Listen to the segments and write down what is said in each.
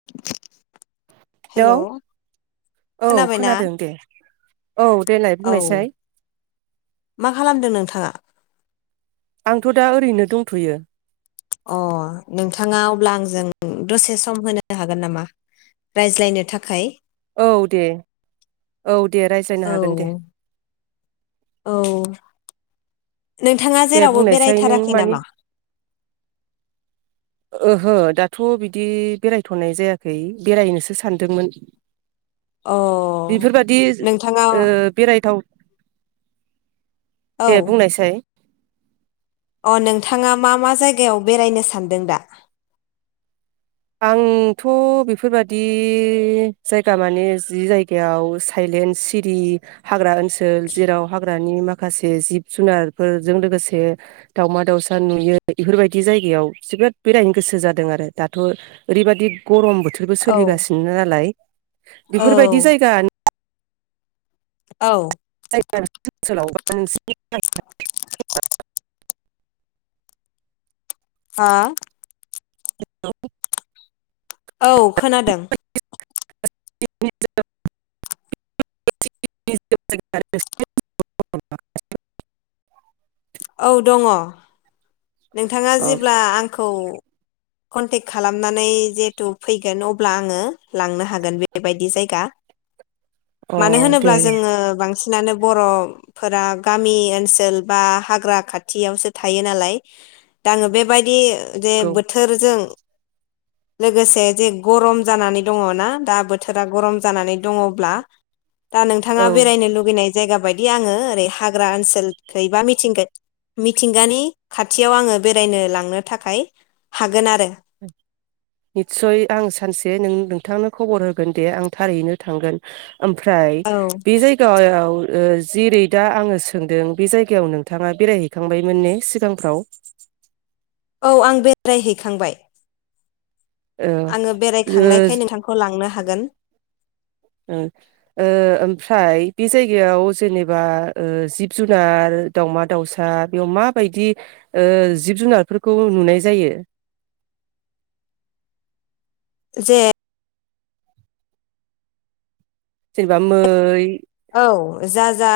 [inaudible] Hello औ खोनाबायना खोनादों दे औ देलाय औ बुंनायसाय मा खालामदों नोंथाङा? आंथ' दा ओरैनो दंथ'यो। अ नोंथाङा अब्ला आंजों दसे सम होनो हागोन नामा? रायज्लायनो थाखाय औ दे औ दे औ रायज्लायनो हागोन दे। औ नोंथाङा दे जेरावबो बुंनायसाय नों बेरायथाराखै मानि नामा? ओहो दाथ' बिदि बेरायथ'नाय जायाखै, बेरायनोसो सानदोंमोन। अ बेफोरबादि नोंथाङा ओ बेरायथाव औ दे बुंनायसाय। अ नोंथाङा मा मा जायगायाव बेरायनो सानदों दा? आंथ' बेफोरबादि जायगा माने जि जायगायाव थाइलेण्ड सिरि हाग्रा ओनसोल जेराव हाग्रानि माखासे जिब जुनारफोरजों लोगोसे दावमा दाउसा नुयो। बेफोरबायदि जायगायाव जोबोद बेरायनो गोसो जादों आरो दाद ओरैबायदि गरम बोथोरबो औ सोलिगासिनो नालाय औ बेफोरबायदि जायगा औ। [unintelligible] हा? [unintelligible] औ खोनादों। [unintelligible] औ दङ' नोंथाङा अ जेब्ला आंखौ कनटेक्ट खालामनानै जिहेथु फैगोन अब्ला आङो लांनो हागोन बेबायदि जायगा। अ मानो होनोब्ला दे जोङो बांसिन नानो बर'फोरा गामि ओनसोल बा हाग्रा खाथियावसो थायो नालाय दा आङो बेबायदि जे औ बोथोरजों लोगोसे जे गरम जानानै दङ ना दा बोथोरा गरम जानानै दङब्ला। दा नोंथाङा औ बेरायनो लुगैनाय जायगा बायदि आङो ओरै हाग्रा ओनसोलखै बा मिथिंग मिथिंगानि खाथियाव आङो बेरायनो लांनो थाखाय हागोन आरो। निस्सय आं सानसे नों नोंथांनो खबर होगोन दे आं थारैनो थांगोन। ओमफ्राय औ बे जाय गायाव ओ जेरै दा आङो सोंदों बे जायगायाव नोंथाङा बेरायहैखांबायमोन ने सिगांफ्राव? औ आं बेरायहैखांबाय। ओ आङो ओ बेरायखांनायखाय नोंथांखौ लांनो हागोन। ओ ओमफ्राय बे जायगायाव जेनेबा ओ जिब जुनार दावमा दाउसा बेयाव माबायदि ओ जिब जुनारफोरखौ नुनाय जायो? जे जेनेबा मै औ जा जा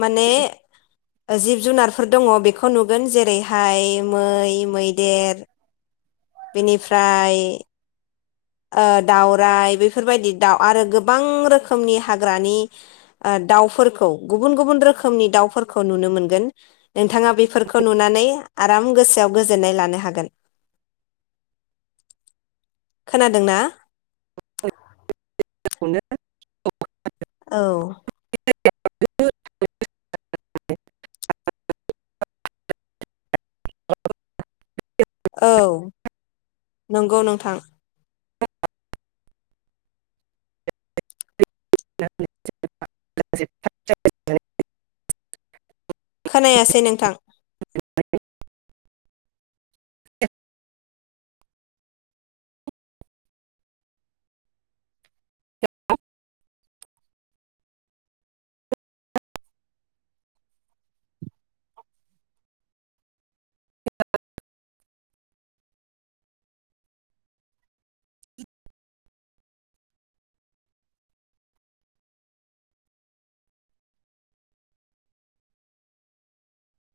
माने ओ जिब जुनारफोर दङ' बेखौ नुगोन जेरैहाय मै, मैदेर बेनिफ्राय ओ दाउराइ बेफोरबायदि दाउ आरो गोबां रोखोमनि हाग्रानि ओ दाउफोरखौ गुबुन गुबुन रोखोमनि दाउफोरखौ नुनो मोनगोन। नोंथाङा बेफोरखौ नुनानै आराम गोसोआव गोजोननाय लानो हागोन। खोनादोंना? [unintelligible] औ। औ नंगौ नोंथां। [unintelligible] खोनायासै नोंथां [unintelligible]